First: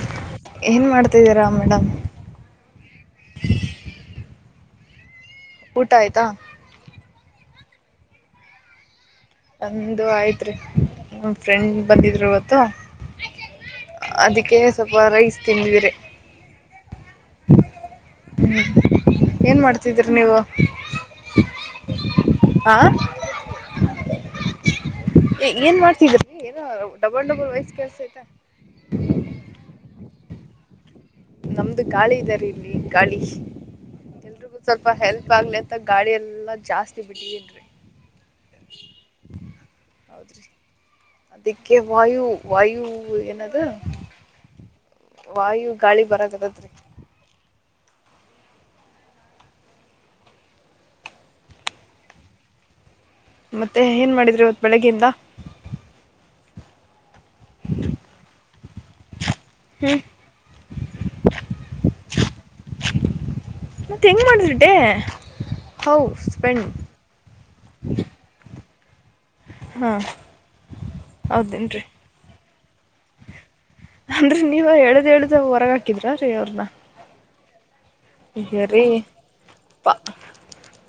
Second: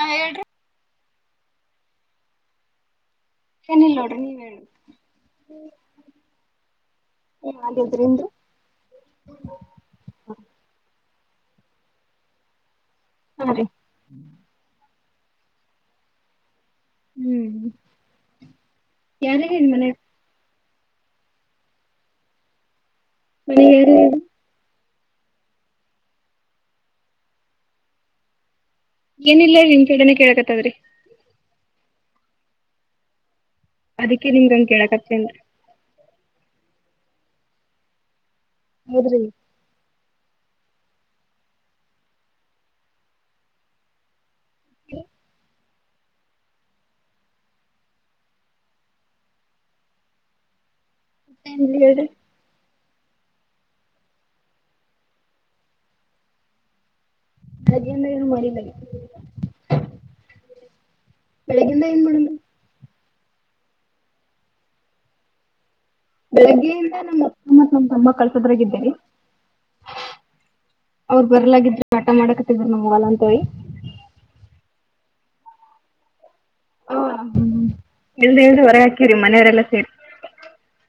ಹಾ ಹೇಳ್ರಿ ಏನ್ ಮಾಡ್ತಿದ್ದೀರಾ ಮೇಡಮ್ ಏನು ಇಲ್ಲ ನೋಡ್ರಿ ನೀವ್ ಹೇಳ ಊಟ ಆಯ್ತಾ ಹಾಗಿದ್ರೆ ನೇಮ್ ರಿ ನಮೂಡು ಆಯ್ತ್ರಿ ಫ್ರೆಂಡ್ ಬಂದಿದ್ರು ಇವತು ಹಾ ರೀ ಹೊರೈಸ್ ತಿಂದಿರೆೆ ಹ್ಮ್ ಹ್ಮ್ ಯಾರಿಗ ಏನ್ ಮನೆ ಮಾಡ್ತಿದ್ರಿ ನೀವು [unintelligible] ಹಾ [unintelligible] ಏನ್ ಮಾಡ್ತಿದ್ರರಿ ಏನೋ ಡಬಲ್ ಡಬಲ್ ವಯಸ್ಸ ಕೆಲ್ಸ ಆಯ್ತಾ ಏನಿಲ್ಲ ನಿಮ್ [unintelligible] ನಮ್ದು ಗಾಳಿ ಇದ್ದಾರೆ ಇಲ್ಲಿ ಗಾಳಿ ಅದಕ್ಕೆ ಎಲ್ರಿಗೂ ನಿಮ್ಗಂಗ ಸ್ವಲ್ಪ ಹೆಲ್ಪ್ ಕೇಳಕತ್ತೇನ್ರಿ ಆಗ್ಲಿ ಅಂತ ಗಾಡಿ ಎಲ್ಲಾ ಜಾಸ್ತಿ ಬಿಡ್ಲ್ರಿ ಹೌದ್ರಿ ಹೌದ್ರಿ ಅದಕ್ಕೆ ವಾಯು ವಾಯು ಏನದ ವಾಯು ಗಾಳಿ ಬರದರದ್ರಿ ಮೂಡ್ ಹೇಳಿದೆ ಮತ್ತೆ ಏನ್ ಮಾಡಿದ್ರಿ ಇವತು ಬೆಳಿಗ್ಗೆಯಿಂದ ರಜೇಂದ ಏನೂ ಮಾಡಲ್ಲಿ ಹ್ಮ್ ಬೆಳಗಿಂದ [unintelligible] ಮತ್ತೆ ಹೆಂಗ್ ಮಾಡಿದ್ರೆ ಡೇ ಬೆಳಗ್ಗೆಯಿಂದ ನಮ್ಮ ಅಕ್ಕ ಮತ್ ನಮ್ ತಮ್ಮ ಕಳ್ಸೋದ್ರಾಗ ಇದ್ದೀರಿ ಹಾ ಅವರು ಹೌದೇನ್ರಿ ಬರ್ಲಾಗಿದ್ರರು ಆಟ ಮಾಡಕ್ ಅಂದ್ರೆ ನೀವ ಹೇಳ್ದ್ ಹೇಳ್ದ ಹೊರಗ ಹಾಕಿದ್ರ ರೀ ಅವ್ರನ್ನ ಇಲ್ದ ಇಲ್ದ ಹೊರ ರಿ ಹಾಕಿವ್ರಿ ಮನೆಯವರೆಲ್ಲಾ ಸೇರಿ ಪಾ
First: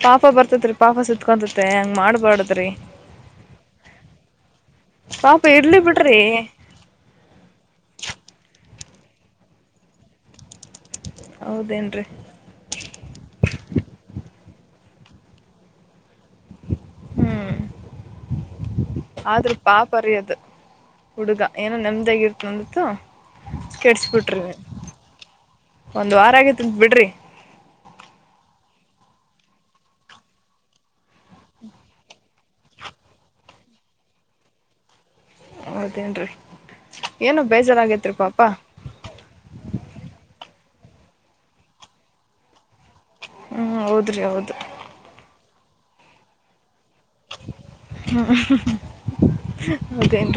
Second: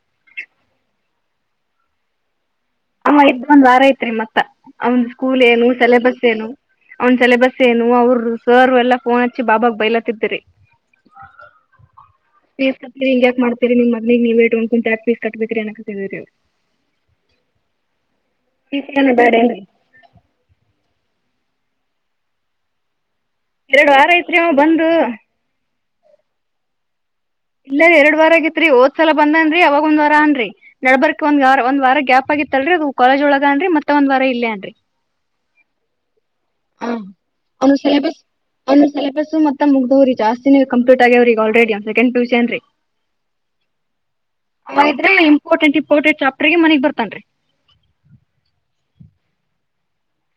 ಪಾಪ ಬರ್ತ ಸಿತ್ತತ್ರಿ ಪಾಪ ಸಿತ್ಕೊತತೆ ಹೆಂಗ ಮಾಡ್ಬಾರಡದ್ರೀ ಅ ಇದ ಒಂದ್ ವಾರ ಐತ್ರಿ ಮತ್ತ ಅವಂದ್ ಪಾಪ ಸ್ಕೂಲ್ ಏನು ಇರ್ಲಿ ಬಿಡ್ರಿ ಸಿಲೆಬಸ್ ಏನು ಅವನ್ ಸೆಲೆಬಸ್ ಏನು ಅವ್ರ ಸೋರ್ ಎಲ್ಲಾ ಫೋನ್ ಹಚ್ಚಿ ಬಾಬಾಗ ಬೈಲಾತ್ತಿದರಿ ಹೌದೇನ್ರಿ ನೀವ ಕತೀರಿ ಹಿಂಗ ಯಾಕ ಮಾಡ್ತೀರಿ ನಿಮ್ ಮದನಗ್ ನೀವ್ಟುಂಟಿ ಪೀಸ್ ಕಟ್ಟಬೇಕಿದ್ರಿಏನಕ್ದೀರಿಿ ಹ್ಮ್ ಫೀಸ್ ಏನು ಬೇಡ ಏನು ಆದ್ರ ರೀ ಪಾಪರಿ್ಯೋದು ಹುಡುಗ ಏನೋ ನೆಮ್ದಾಗಿರ್ತ ನಂದಿತ್ತು ಎರಡು ವಾರ ಐತ್ರಿ ಅವ ಬಂದು ಒಂದ್ ವಾರ ಆಗೇತಿ ಉಂಟ ಬಿಡ್ರಿ ಇಲ್ಲ ಎರಡ್ ವಾರ ಆಗಿತ್ರಿ ಓದ್ಸಲ ಬಂದೇನ್ರಿ ಅವಾಗ ಒಂದ್ ವಾರ ಅನ್ರಿೀ ನಡಬರ್ಕ್ ಒಂದವಾರ ಒಂದ್ ವಾರ ಗ್ಯಾಪ್ ಆಗಿ ಮಗೂತ್ತಲ್ರರಿ ಅದು ಕಾಲೇಜ್ ಒಳಗನ್ರ ಮತ್ತೆ ಒಂದ್ ವಾರ ಇಲ್ಲೇನ್ರಿ ಹವ್ಡುಎನು ರಿ ಹ ಅವನ ಸಿಲೆಬಸ್ ಅವನ ಸಿಲೆಬಸ್ ಮತ್ತೆ ಮುಗ್ದವ್ರಿ ಜಾಸ್ತಿ ಕಂಪ್ಲಟ್ ಆಗ್ಯಾವ್ರ ಈಗ ಆಲ್ರೆಡಿ ಸೆಂಡ್ ಪಿ ಸಿ ಏನ್ರಿ ಹ್ಮ್ ಹೌದ್ರಿ ಹೌದು ಇಪ್ಟೆಂ ಇಂಪಾರ್ಟೆಂಟ್ ಚಾಪ್ಟರ್ [unintelligible] [unintelligible] ಹೌದ್ರಿ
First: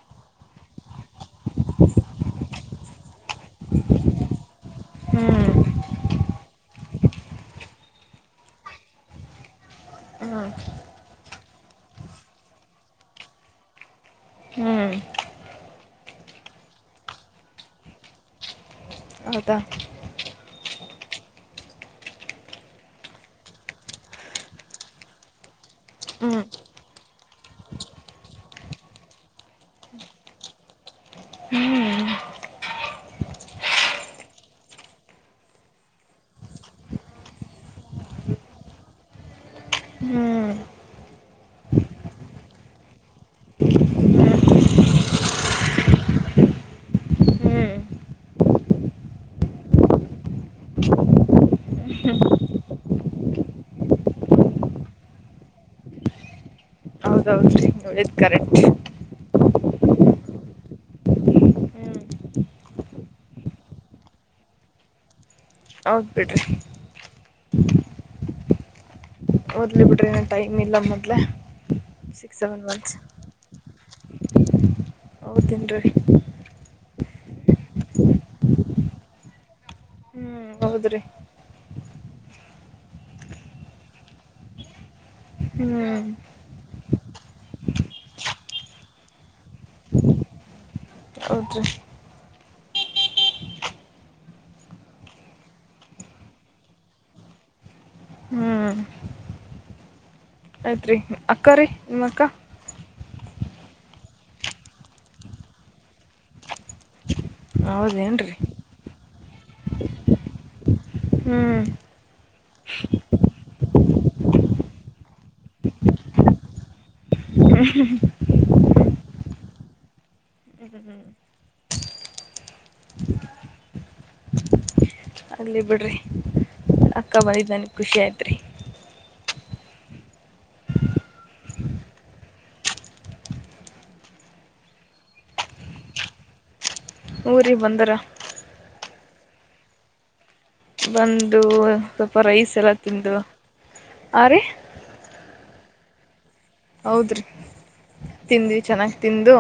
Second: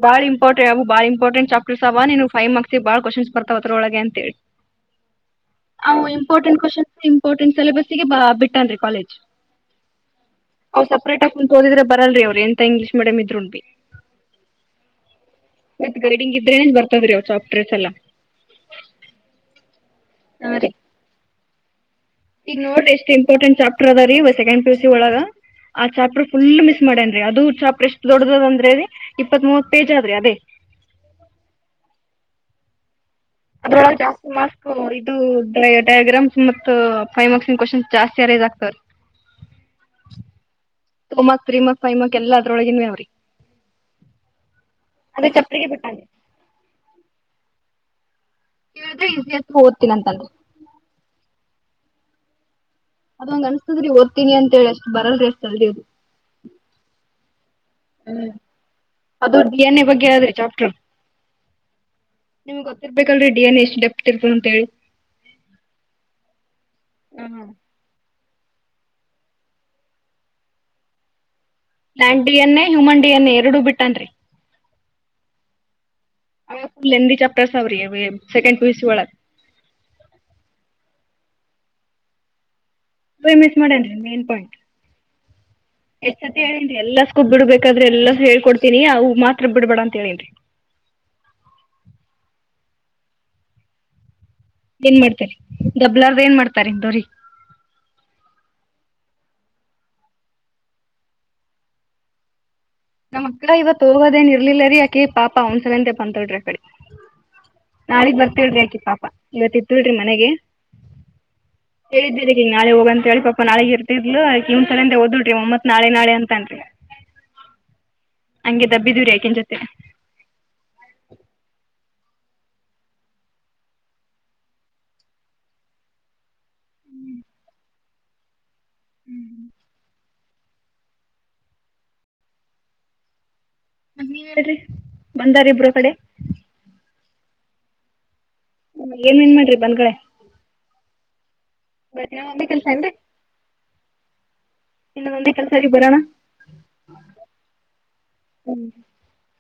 [unintelligible] ಬಾಳ ಇಂಪಾರ್ಟೆಟ್ ಚಾಪ್ಟರ್ ಅವ ನೀವು ಫೈವ್ ಮಾರ್ಕ್ಸ್ ಬಾಳ್ ಕ್ಶ್ನ್ ಬರ್ತಾವವತ್ರ ಒಳಗೆ ಅಂತ ಹೇಳಿ ಹ್ಮ್ ಅವು ಇಂಪಾರ್ಟೆಂಟ್ ಕ್ವನ್ ಇಂಪಾರ್ಟೆಂಟ್ ಸಿಲೆಬಸ್ಗೆ ಬಿಟ್ಟನ್ರಿ ಕಾಲೇಜ್ ಅವ್ ಸಪೇಟ್ ಹಾಗೆ ಕೂತು ಒಡೆರೇ ಬಾಲರಾಲ್ರೆ ಅವರು ಎಂತ ಇಂಗ್ಲೀಷ ಮೀಡಿಯಂ ಇದ್ರು ಬಿ ಹ್ಮ್ ಮತ್ ಗಡಿಂಗ ಇದ್ರೆ ಏನ್ ಬರ್ತಾವ್ರ ಚಾಫ್ಟ್ರೇಸ್ ಎಲ್ಲಾ ಹೌದ ಹಾ ರೀ ಈಗ ನೋಡ್ರ ಎಷ್ಟ ಇಂಪಾರ್ಟೆಂಟ್ ಚಾಪ್ಟರ್ ಅದ ರೀ ಸೆಕಂಡ್ ಪಿಯುಸಿ ಒಳಗ ಆ ಚಾಪ್ಟರ್ ಹ್ಮ್ ಫುಲ್ ಮಿಸ್ ಮಾಡೇನ ಅದು ಚಾಪ್ರರ್ ಎಷ್ಟ್ ದೊಡ್ಡದ ಅಂದ್ರೆ ಇಪ್ಪತ್ ಮೂವತ್ ಪೇಜ್ ಆದ್ರ ಅದೇ [inaudible] ಹ್ಮ್ ಅದ ಜಾಸ್ತಿ ಮಾರ್ಕ್ಸ್ ಇದು ಡಯಾಗ್ರಾಮ್ಸ್ ಮ ಮತ್ತು ಫೈವ್ ಮಾರ್ಕ್ಸ್ ಕ್ವೋನ್ಸ್ ಜಾಸ್ತಿ ಆ [unintelligible] ಹ್ಮ್ two month three month four month five month ಎಲ್ಲಾ ಅದರ ಒಳಗಿನವ ಅದಾವ್ರಿ ಅದ ಕ ಪ್ರೀ ಬಿಟ್ಟಾನ್ ಹ್ಮ್ ಯು ಪಿ ಎಸ್ ಓದ್ತೀನಂತಂನ ಅದಂಗ ಅನ್ಸ್ತದ್ರಿ ಓದ್ತೀನಿ ಅಂತ ಹೇಳಿ ಅಷ್ಟ್ ಬರಲ್ರಿ ಅಷ್ಟ ಅಳ್ಳದು ಹೌದೌದುರಿ ಕರೆಕ್ಟ್ ಅದು ಡಿ ಎನ್ ಎ ಬಗ್ಗೆ ಅದ್ರ ಚಾಪ್ಟ್ರರ್ ಹ್ಮ್ ನಿಮ್ಗ್ ಗೊತ್ತಿರ್ಬೇಕಲ್ರರಿ ಡಿ ಯನ್ ಎ ಎಷ್ಟ್ ಡೆಫತ್ ಇರ್ತದ ಅಂತ ಹೇಳಿ ಹೌದಬಿಡ್ರಿ ಹ್ಮ್ ಓದು ಲಿ ಬಿಡ್ರಿ ಏ ಟೈಮ್ ಇಲ್ಲ ಮೊದ್ಲೆ ಡ D six N seven A months human D N A ಎರಡು ಬಿಟ್ಟನ್ರಿ ಹೌದ ಏನ್ರೀ ಲೆ ಚೆಪ್ಟರ್ಸ್ ಅವ ಸೆಕೆಂಡ ಪಿಯುಸಿ ವಳಗ ಹ್ಮ್ ಹೌದ್ರಿ ಮಿಸ್ ಮಾಡನ್ರಿ ಮೇನ್ ಪಾಯಿಂಟ್ ಹ್ಮ್ ಎಚ್ಚಸತೀ ಹೇಳೇನ್ ಎಲ್ಲಾಗೂಬ್ ಬಿಡ್ಬೇಕಾದ್ರೆ ಎಲ್ಲು ಹೇಳ್ಕೊಡ್ತೀನಿ ಅವು ಮಾತ್ರ ಬಿಡ್ಬೇಡ ಅಂತ ಹೇಳೇನರೀ [inaudible] ಹೌದ ರೀ ಏನ್ ಮಾಡ್ತಾರ ದಬ್ಲಾರ್ದ ಏನ್ ಮಾಡ್ತಾರ್ದವ್ರಗಿ ಆಯ್ತು ರೀ ಅಕ್ಕ ರೀ ನಿಮ್ಮಕ್ಕಾ ನಮ್ಮ್ ಅಕ್ಕಾ ಇವತ್ ಹೋಗೋದೇನ್ ಇರ್ಲಿಲ್ಲ ರೀ ಯಾಕೆ ಪಾಪಾ ಅವಸರಂತೆ ಬಂದಳ್ರಿ ಅಕಡೆ ನಾಳಗ್ ಹೌದೇನ್ರಿ ಬರ್ತಿಳ್ರಿ ಆಕಿ ಪಾಪ ಇವತ್ತ ಇತ್ಳ್ರಿ ಮನೆಗೆ ಹ್ಮ್ ಈ ನಾಳೆ ಹೋಗ ಅಂತ ಹೇಳಿ ಪಾಪ ನಾಳಿಗ ಇರ್ತಿದ್ಲು ಇವನಸಬಂದ ಹೋದಳರಿ ಒಮ್ಮತ್ ನಾಳೆ ನಾಳಿ ಅಂತನ್ರಿ ಹ ಹ್ಮ್ ಹಂಗೆ ದಬ್ಬಿದೂರಿ ಯಾಕೆನ್ ಜೊತೆನ ಅಲ್ಲ ಬಿಡ್ರಿ ಅಕ್ಕಾ ಬಂದಿದ್ದೆ ನನಗ್ ಖುಷಿ ಆಯ್ತ್ರಿ ಬಂದಾರ ಇಬ್ರು ಕಡೆ ಹುರಿಗೆ ಬಂದಾರ ಏನ್ ಏನ್ ಮಾಡ್ರಿ ಬಂದ್ ಗಳೇ ಬಂದು ಸ್ವಲ್ಪ ರೈಸ್ ಎಲ್ಲ ತಿಂದು ಆ ರೀ ಇನ್ನ ಬಂದ ಕೆಲಸಾರಿ ಬರಾನ ಹೌದ್ರಿ ತಿಂದ್ವಿ ಹ್ಞೂ ಚೆನ್ನಾಗಿ ತಿಂದು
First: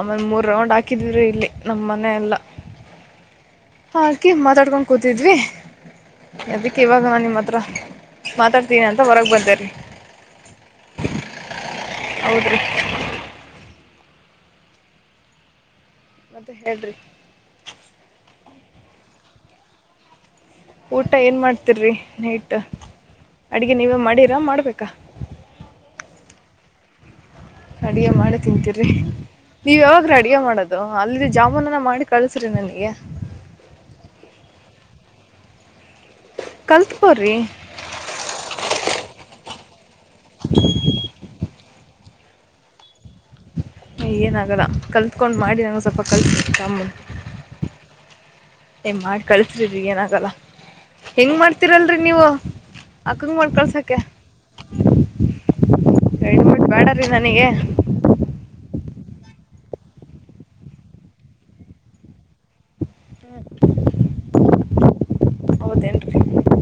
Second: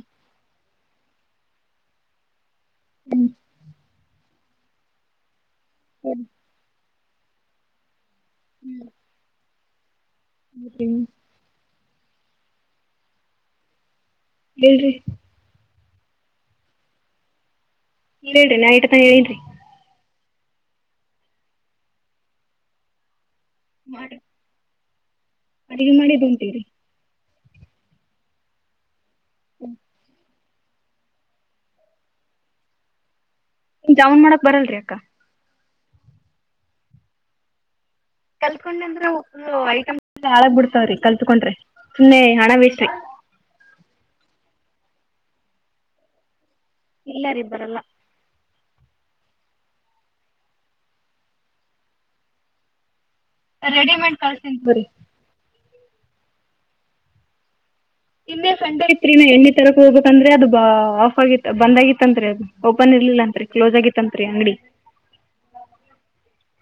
ಆಮೇಲೆ ಮೂರ್ ರೌಂಡ್ ಹಾಕ ಹಾಕಿದ್ರು ಇಲ್ಲಿ ನಮ್ಮನೆ ಎಲ್ಲಾ ಹ್ಮ್ ಹಾಕಿ ಮಾತಾಡ್ಕೊಂಡ್ ಕೂತಿದ್ವಿ ಹ್ಮ ಅದಕ್ಕೆ ಇವಾಗ ನಾನು ನಿಮ್ಮ ಹತ್ರ ಮಾತಾಡ್ತೀನಿ ಅಂತ ಹೊರಗೆ ಬಂದೆ ರೀ ಮತ್ತ ಹೌದ್ರೀ ಹೇಳ್ರಿ ಅಂತ ಹೇಳ್ರಿ ನೀ ಹೇಳ್ರಿ ನಾಯ್ಟ ತ ಹೇಳಿದ್ರಿ ಊಟ ಏನ್ ಮಾಡ್ತಿರಿ ನೈಟ್ ಅಡಗೆ ನೀವೇ ಮಾಡಿರಾ ಮಾಡ್ಬೇಕಾ ಅಡಿಗೆ ಮಾಡಿ ಉಟೀರಿ ಅಡಗೆ ಮಾಡಿ ತಿಂತೀರಿ ನೀವ ಯಾವಾಗ ಅಡಗೆ ಮಾಡದು ಅೌದು ಅಲ್ಲಿ ಜಾಮೂನನ ಮಾಡಿ ಕಳಸ್ರಿ ನನಗೆ ಜಾವನ್ ಮಾಡಕ್ ಬರಲ್ರಿ ಅಕ್ಕ ಕಲ್ತ್ಕೊರ್ರಿ ಕಲ್ಕೊಂಡ ಅಂದ್ರ ಐಟ್ ಹಾಳ್ ಬಿಡ್ತಾವ್ರಿ ಕಲ್ತ್ಕೊಂಡ್ರಿ ಸುನ್ನೆ ಹಣ ಬೇಷ್ಟ ಏನ ಆಾಗಲ್ಲ ಕಲ್ತ್ಕೊಂಡ್ ಮಾಡಿ ನಂಗಗೆ ಸ್ವಲ್ಪ ಕಲ್ ಕಮ್ಮ ಇಲ್ಲ ರೀ ಬರಲ್ಲ ಮಾಡ ಕಳ್ಸ್ರಿಿ ಏನಾಗಲ್ಲ ಹೆಂಗ್ ಮಾಡ್ತೀರಲ್ರರಿ ನೀವು ಅಕ್ಕಂಗ ಮಾಡ ಕಳ್ಸಕ ರೆಡಿಮೇಡ್ ಕಳ್ಸ್ತೀನಿ ತಗೋರಿ ಗ ಮಾಡ ಬ್ಯಾಡಿ ನನಗೆ ರಿ ನಾ ಎಣ್ಣನ ತರಕ್ ಹೋಗಬೇಕಂದ್ರೆ ಅ ಬ ಆಫ್ ಆಗಿ ಬಂದಾಗಿಿತ್ತ ಅತ್ರಿ ಅದು ಓಪನ್ ಇರ್ಿಲ್ಲ ಅತ್ರಿ ಕ್ಲೋಸ್ ಆಗಿತ್ತ ತ್ರಿ ಅಂಗಡಿ ಹದಂಟ್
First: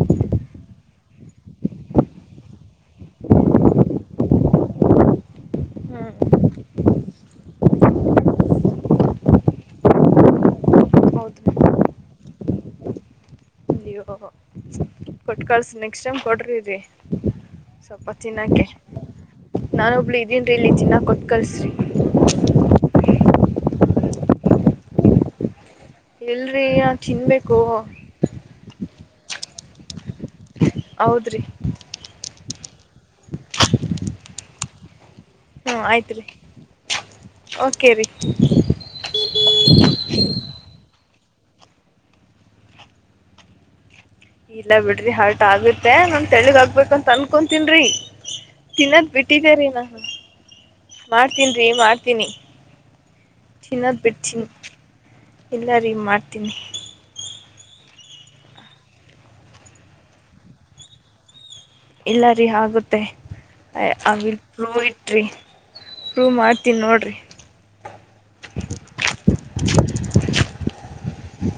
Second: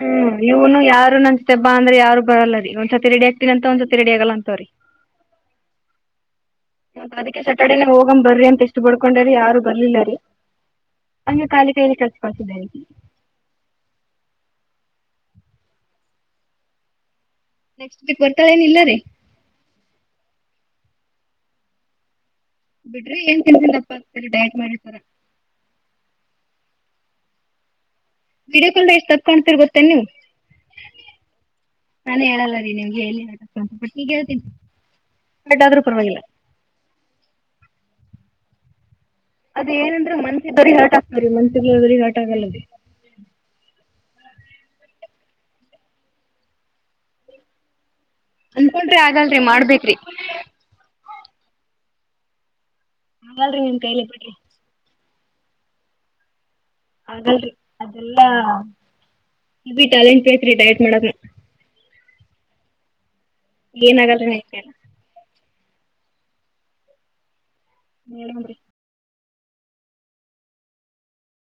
ಹ್ಮ ಇವನು ಯಾರು ನಂದ್ ಸತೆ ಬಾ ಅಂದ್ರೆ ಯಾರು ಬರಲ್ಲ ರೀ ಒಂದ್ಸತಿ ರೆಡಿ ಆಗ್ತೀನ ಅಂತ ಒಂದ್ಸ ಸತಿ ರೆಡಿ ಆಗಲ್ಲ ಅಂತವ್ರರಿ ಹ್ಞೂ [inaudible] ಅದಕ್ಕೆ ಸ್ಯಾಟರ್ಡೇನ ಹೋಗಂಗ್ ಬರ್ರಿ ಅಂತ ಎಷ್ಟು ಪಡ್ಕೊಂಡರಿ ಯಾರು ಬರ್ಲಿಲ್ಲರಿೀ ಹೌದು ಹಂಗ ಕಾಲಿ ಕೈಲ್ಲಿ ಕರ್ಸಕಳ್ಸ ಲ್ಲಿ ಹೋ ಕೊಟ್ಟಟ್ ಕಳ್ಸಿ ನೆಕ್ಸ್ಟ್ ಟೈಮ್ ಕೊಡ್ರಿರಿ ನೆಕ್ಸ್ಟ್ ಸ್ವಲ್ಪ ವೀಕ್ ಚಿನ್ನಕ್ಕೆ ಬರ್ತಾಳೇನಿಲ್ಲ ರೀ ನಾನ ಒಬ್ಳು ಇದೀನ್ೀ ಇಲ್ಲಿ ಚಿನ್ನ ಕೊತ್ಕಲ್ಿಸ್ರಿ ಬಿಡ್ರಿ ಏನ್ ತಿನ್ಕೊಂಡಪ್ಪತರಿ ಡಯಟ್ ಮಾಡಿತರ ಎಲ್ರರಿ ನಾ ತಿನ್ಬೇಕು ವಿಡಿಯೋ ಕಾಲ್ ಎಷ್ಟ್ ತಕೊ್ತಿರ್ ಬೊತ್ತೇ ನೀವು ಹೌದ್ರಿ ನಾನನ್ ಹೇಳಲ್ಲರಿೀ ನಿಮ್ಗೆ ಎಲ್ಲಿ ಆ ಬಟ್ಟ ನೀಗ್ ಹೇಳ್ತೀಿ ಹ್ಮ ಆಯ್ತ್ರಿ ಓಕೆ ರರಿ ಅದ ಏನಂದ್ರೆ ಮನ್ಸ ಆತ ಮನ್ಸಿ ಆಾಟ ಆಗಲ್ಲದ ಇಲ್ಲ ಬಿಡ್ರಿ ಹಾಟ್ ಆಗುತ್ತೆ ನಮ ತಳಿಗ್ಗ್ಬೇಕಂತ ಅನ್ಕೊತನ್ಿ ಅನ್ಕೊಂಡ್ರಿ ತಿನ್ನೋದ್ ಆಗಲ್ರಿ ಬಿಟ್ಟಿದ್ದೇರಿೀ ನಾ ಮಾಡ್ಬೇಕ್ರಿ ಮಾಡ್ತೀನ್ ರೀ ಮಾಡ್ತೀನಿ ಆಗಲ್ರಿ ನಿಮ್ ಚಿನ್ನದ್ ಕೈಲಿ ಬಿಡ್ರಿ ಬಿಡ್ತೀನಿ ಎಲ್ಲ ರೀ ಮಾಡ್ತೀನಿ ಹಾಗಲ್ ಅದೆಲ್ಲಾ ಬಿ ಟ್ಯಾಲೆಂಟ್ ಬೇ ರೀ ಡಯಟ್ ಮಾಡಕ್ನ ಇಲ್ಲ ರೀ ಆಗುತ್ತೆ ಏನ್ ಆಗಲ್ರಿ ಅವಲ್ ನನ್ ಕೈಲ ಪ್ಲೂ ಇಟ್ರಿ ರೂ ಮಾಡ್ತೀನಿ ನೋಡ್ರಿ ನೀನ್ರಿ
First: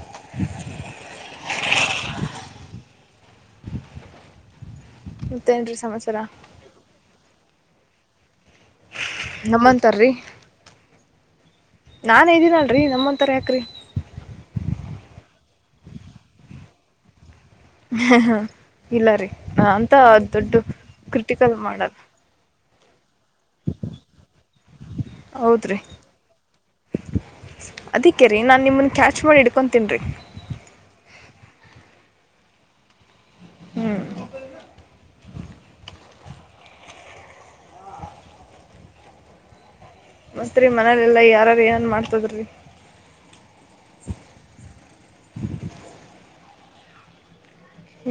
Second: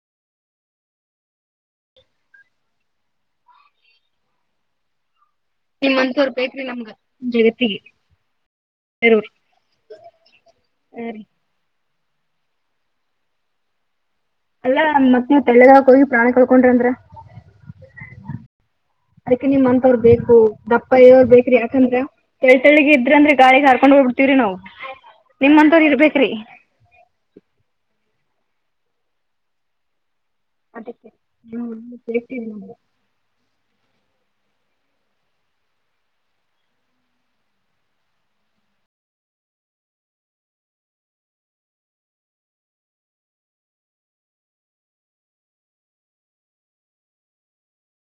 [inaudible] ಮತ್ತೇನು ರೀ ಸಮಾಚಾರ ನಿಮ್ಂದಸವರ್ ಬೇಕ ರೀ ನಮ್ಗ ಜಗತ್ತಿಗೆ ಬೇರೆವ್ರು ನಮ್ಮಂತಾರಿ ಹಾ ರೀ ನಾ ಇದ್ದೀನಲ್ರರಿ ನಮ್ಮಂತರ ಯಾಕ್ರಿ ಎಲ್ಲಾ ಮಕ್ಕ ತೆಳ್ಳದಾಕ ಹೋಗಿ ಪ್ರಾಣಿ ಕಳ್ಕೊಂಡ್ರ ಅಂದ್ರ ಹಾ ಹಾ ಅದಕ್ಕೆ ನಿಮ್ಂತವ್ರ ಬೇಕು ದಪ್ಪ ಇವ್ರ ಬೇಕ್ರಿ ಕ್ರಿಟಿಕಲ್ ಯಾಕಂದ್ರ ಮಾಡೋದು ತಳ್ ತಳಗ ಇದ ಂದ್ರಿ ಗಾಳಿಿಗೆ ಹಾರ್ಕೊಂಡ್ ಹೋಗ್ಬ ಬಿಡ್ತವ್ರಿ ನಾವವು ಹೌದು ನಿಮ್ಮಂತವ್ರ ಇರ್ಬೇಕೇ್ರಿ ಅದಕ್ಕೆೇ ರೀ ನಾನು ನಿಮ್ಮನ್ನ ಕ್ಯಾಚ್ ಮಾಡಿ ಹಿಡ್ಕೊತೀನ್ಿ ರರಿ ಅದಕ್ಕೆೇಳ್ತಿದಿ ನಗೆ ಹ್ಮ್ ಮಸ್ತ್ರಿ ಮನೇಲೆಲ್ಲಾ ಯಾರಾರ ಏನ್ ಮಾಡ್ತದ್ರಿ ಅ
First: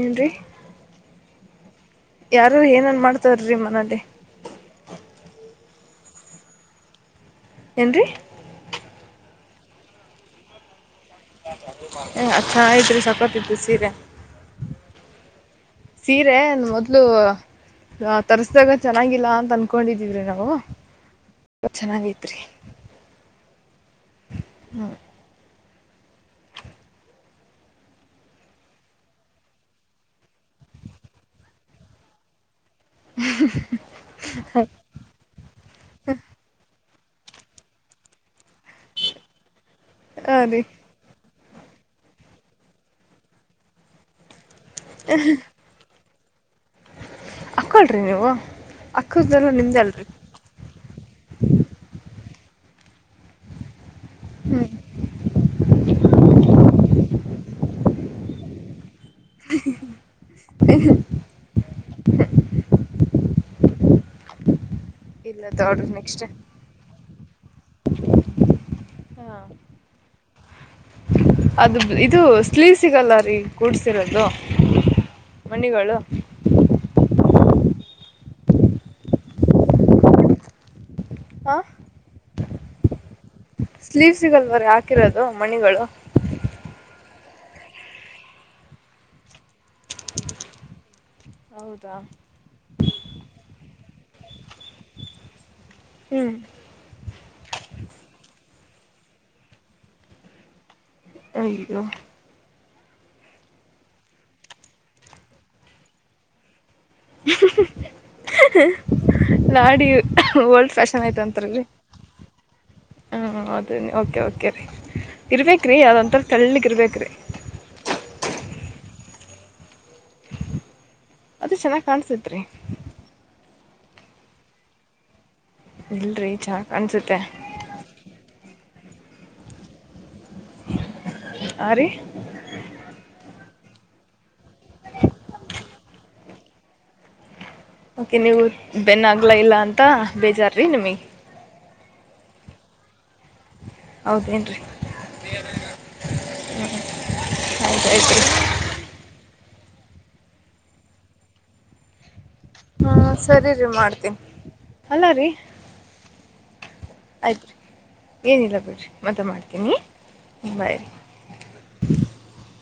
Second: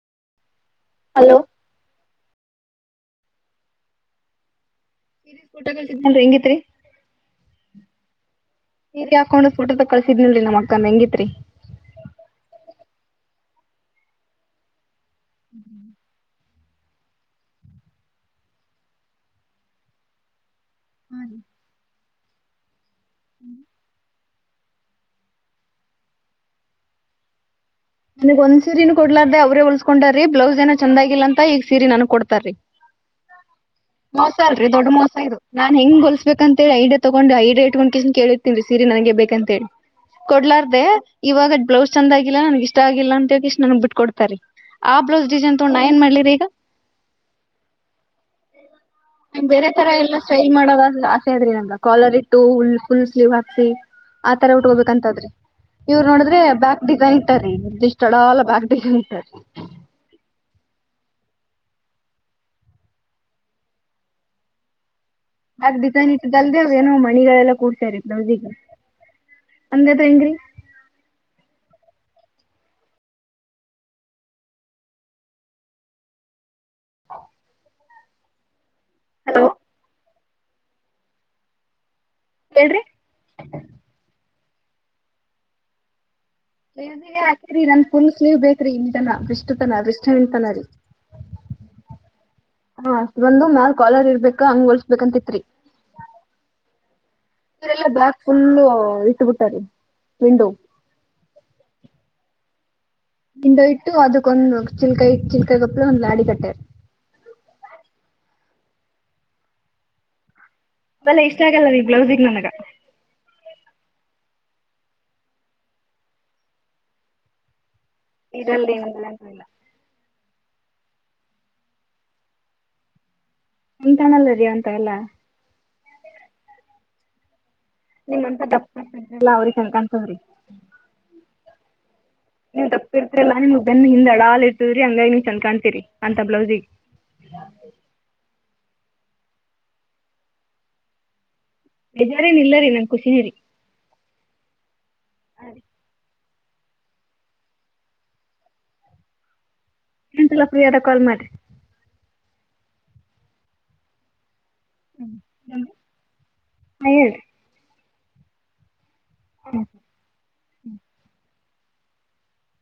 ಏನ್ ರರಿ ಹಲೋ ಯಾರು ಏನನ್ ಮಾಡ್ತಾರ್ರಿ ಮನಲಿ ಫಊಟಲ್ಿದನ್ಿ ಹೆಂಗಿತ್ರಿ ಏನ್ರಿ ನೀ ಹಾಕೊಂಡು ಫೋ ತ ಕಳಸಿದಿಲ್ರಿ ನಮ್ಮಕ್ಕ ಹೆಂಗಿ ಅ ಚಾ ಐತ್ರಿ ಸಪತ್ತತ್ತುು ಸೀರೆ ಸೀರೆ ಮೊದ್ಲು ತರ್ಸ್ದಾಗ ಚೆನ್ನಾಗಿಲ್ಲ ಅಂತ ಅನ್ಕೊಂಡಿದಿದ್ರಿ ನಾವು ಚೆನ್ನಾಗತ್ರಿ ಹ್ಮ್ ಹ್ಮ ನನಗ್ ಒಂದ್ ಸೀನ ಕೊಡ್ಲಾರ್ದ ಅವ್ರೇ ಉಳಲ್ಸ್ಕೊಂಡ್ರೀ ಬ್ಲೌಸ್ ಏನೋ ಚಂದಾಗಿಲ್ಲ ಅಂತ ಈಗ ಸೀರಿ ನನ್ಗ್ ಕೊಡ್ತಾರೀ ಮೋಸ ಆರಿ ದೊಡ್ಡ ಮೋಸ ಆ ನಾನ್ ಹೆಂಗ್ ಹೊಲ್ಸ್ಬೇಕಂತ ಹೇಳಿ ಐ ತಗೊಂಡ್ ಐ ರೇಟ್ಕೊಂಡ್ ಕಿಸನ್ ಕೇಳಿರ್ತನ್ರಿ ಸೀರಿ ನನ್ಗೆ ಬೇಕಂತ ಹೇಳಿ ಹಾ ರೀ ಕೊಡ್ಲಾರ್ದೆ ಇವಾಗ ಬ್ಲೌಸ್ ಚಂದ ಆಗಲ್ಲ ನನ್ಗೆ ಇಷ್ಟ ಆಗಿಲ್ಲ ಅಂತ ಹೇಳಿ ಇಷ್ಟ ನನ್ಗ್ ಬಿಟ್ ಕೊಡ್ತಾರೆ ಆ ಬ್ಲೌಸ್ ಡಿಸೈನ್ ತೋಣ ಏನ್ ಮಾಡ್ಲಿದಿದೆ ಈಗ ಆಳರಿ ನೀ ್ ಬೇರೆ ತರ ಎಲ್ಲಾ ಸ್ಟೈಲ್ ಮಾಡೋದ ಆಸೆ ಅ್ರಿ ನಮ್ಗ ಕಾಲರ್ ಇಟ್ಟುಲ್ ಫುಲ್ ಸ್ಲೀವ್ ಹಾಕ್ಸಿ ಆತರ ಉಟ್ಕೋಬೇಕಂತದ್ರಿ ಇವ್ರು ನೋಡಿದ್ರೆ ಬ್ಯಾಕ್ ಡಿಸೈನ್ ಇಟ್ಟಾರೆೀ ಇಷ್ಟ ಅಡಲ್ಲ ಬ್ಯಾಕ್ ಡಿಸೈನ್ ಇಟ್ಟಾರ್ರಿ. ಹ ಇಲ್ಲ ಆಾ ತಗೊಳ್ರಿ ಡಿಸೈನ್ ನೆಕ್ಸ್ಟ್ ಇಟ್ಟು ಅಲ್ದೇವ ಏನೋ ಮಣಿಗಳೆಲ್ಲಾ ಕೂಡ್ತಾರ ನಜಿಗ ಹಾ ಅಂದದ ಹೆಂಗ್ರಿ ಅದು ಇದು ಸ್್ಲೀ ಸಿಗಲ್ಲ ರೀ ಗೂಡ್ಸಿರೋದು ಮನಿಗಳು ಹ ಹಲೋ ಆ ಹೇಳ್ರಿ ಸ್ಲೀವ್ ಸಿಗಲ್ವರ ಹಾಕಿರೋದು ಮಣಿಗಳು ವ ಹಾಕಿರಿ ನನ್ ಫುಲ್ ಸ್ಲೀವ್ ಬೇಕ್ರಿ ಇ ತನ ಬಷ್ಟ್ತನ ಬಷ್ಟ ತನ ರೀ ಹೌದಾ ಹಾ ಅಷ್ಟ ಬಂದು ಮ್ಯಲ್ ಕಾಲರ್ ಇರ್ಬೇಕ ಹಂಗ ಹೊಲ್ಸ್ಬೇಕಂತಿತ್ರಿ ಹ್ಮ್ ಇರೆಲ್ಲ ಬ್ಯಾಕ್ ಫುಲ್ ಇಟ್ಟಬಿಟ್ಟಾರೆ ವಿಂಡೋ ಹ ಹಂಡ ಇಟ್ಟು ಅದಕ್ಕೊಂದು್ ಚಿಲ್ಕಾಯ ಇ ಚಿಲ್ಕಾಯ ಗಪ್್ರ ಒಂದ್ ಲಾಡಿ ಕಟ್ಟ್ಯರ್ ಲಾಡಿ ಹಲ್ಸ ಫ್ಯಾಷನ್ ಅವೆಲ್ಲ ಇಷ್ಟ ಐತಂತರಿೀ ಆಗಲ್ಲ ರೀ ಬ್ಲೌಸಿಗೆ ನನಗೆ ಹಾಂ ಅದ ಓಕೆ ಓಕೆ ಇರ್ಬೇಕ್ರೀ ಯಾವ್ದೊಥರ ತಳ್ಳಗ ಇರ್ಬೇಕ್ರೀ ಇರಲ್ದಲ್ಲ ಅಂತ ಇಲ್ಲ ಅದ ಚೆನ್ನಾಗಿ್ ಕಾಣ್ಸತ್ರಿ ನಿಂತಾಣಲ್ಲರಿೀ ಅಂತ ಎಲ್ಲ ಇಲ್ರರಿ ಚಾ ಅನ್ಸುತ್ತೆ ನಿಮ್ಂತ ದಪ್ಪತ ಅವ್ರಿ ಸಂಕಾಂತತ್ ಅವ್ರಿ ಹಾಂ ರೀ ನೀವು್ ತಪ್ಪಿರ್ತೀರಲ್ಲ ನೀ ಬೆನ್ನ ಹಿಂದ ಅಡ ಹಾಲ್ ಇತದ್ರಿ ಹಂಗಾಗಿ ನೀ ಚಂದ್ ಕಾಣ್ತೀರಿ ಅಂತ ಬ್ಲೌಸಿಿಗೆ ಓಕೆ [unintelligible] ಇಲ್ಲ ಅಂತ ಬೇಜಾರೀ ನಿಮಗ. ಬೇಜಾರೇನ್ ಇಲ್ಲರಿ ನನ್ ಖುಷಿನೆರಿ. ಹೌದೇನ್ರಿ. [unintelligible] ಎಂತಲ್ಲ ಪ್ರಿ ಆದಾಗ ಕಾಲ್ ಮಾಡ್ರಿ. ಹ್ಮ ಸರಿ ರಿ ಮಾಡ್ತೀನ್ ಅಲ್ಲ ರೀ. ಆಯ್ತು ರೀ ಏನಿಲ್ಲ ಬಿಡ್ರಿ ಮತ್ತ ಮಾಡ್ತೀನಿ ಬಾಯ್ ರಿ. [inaudible]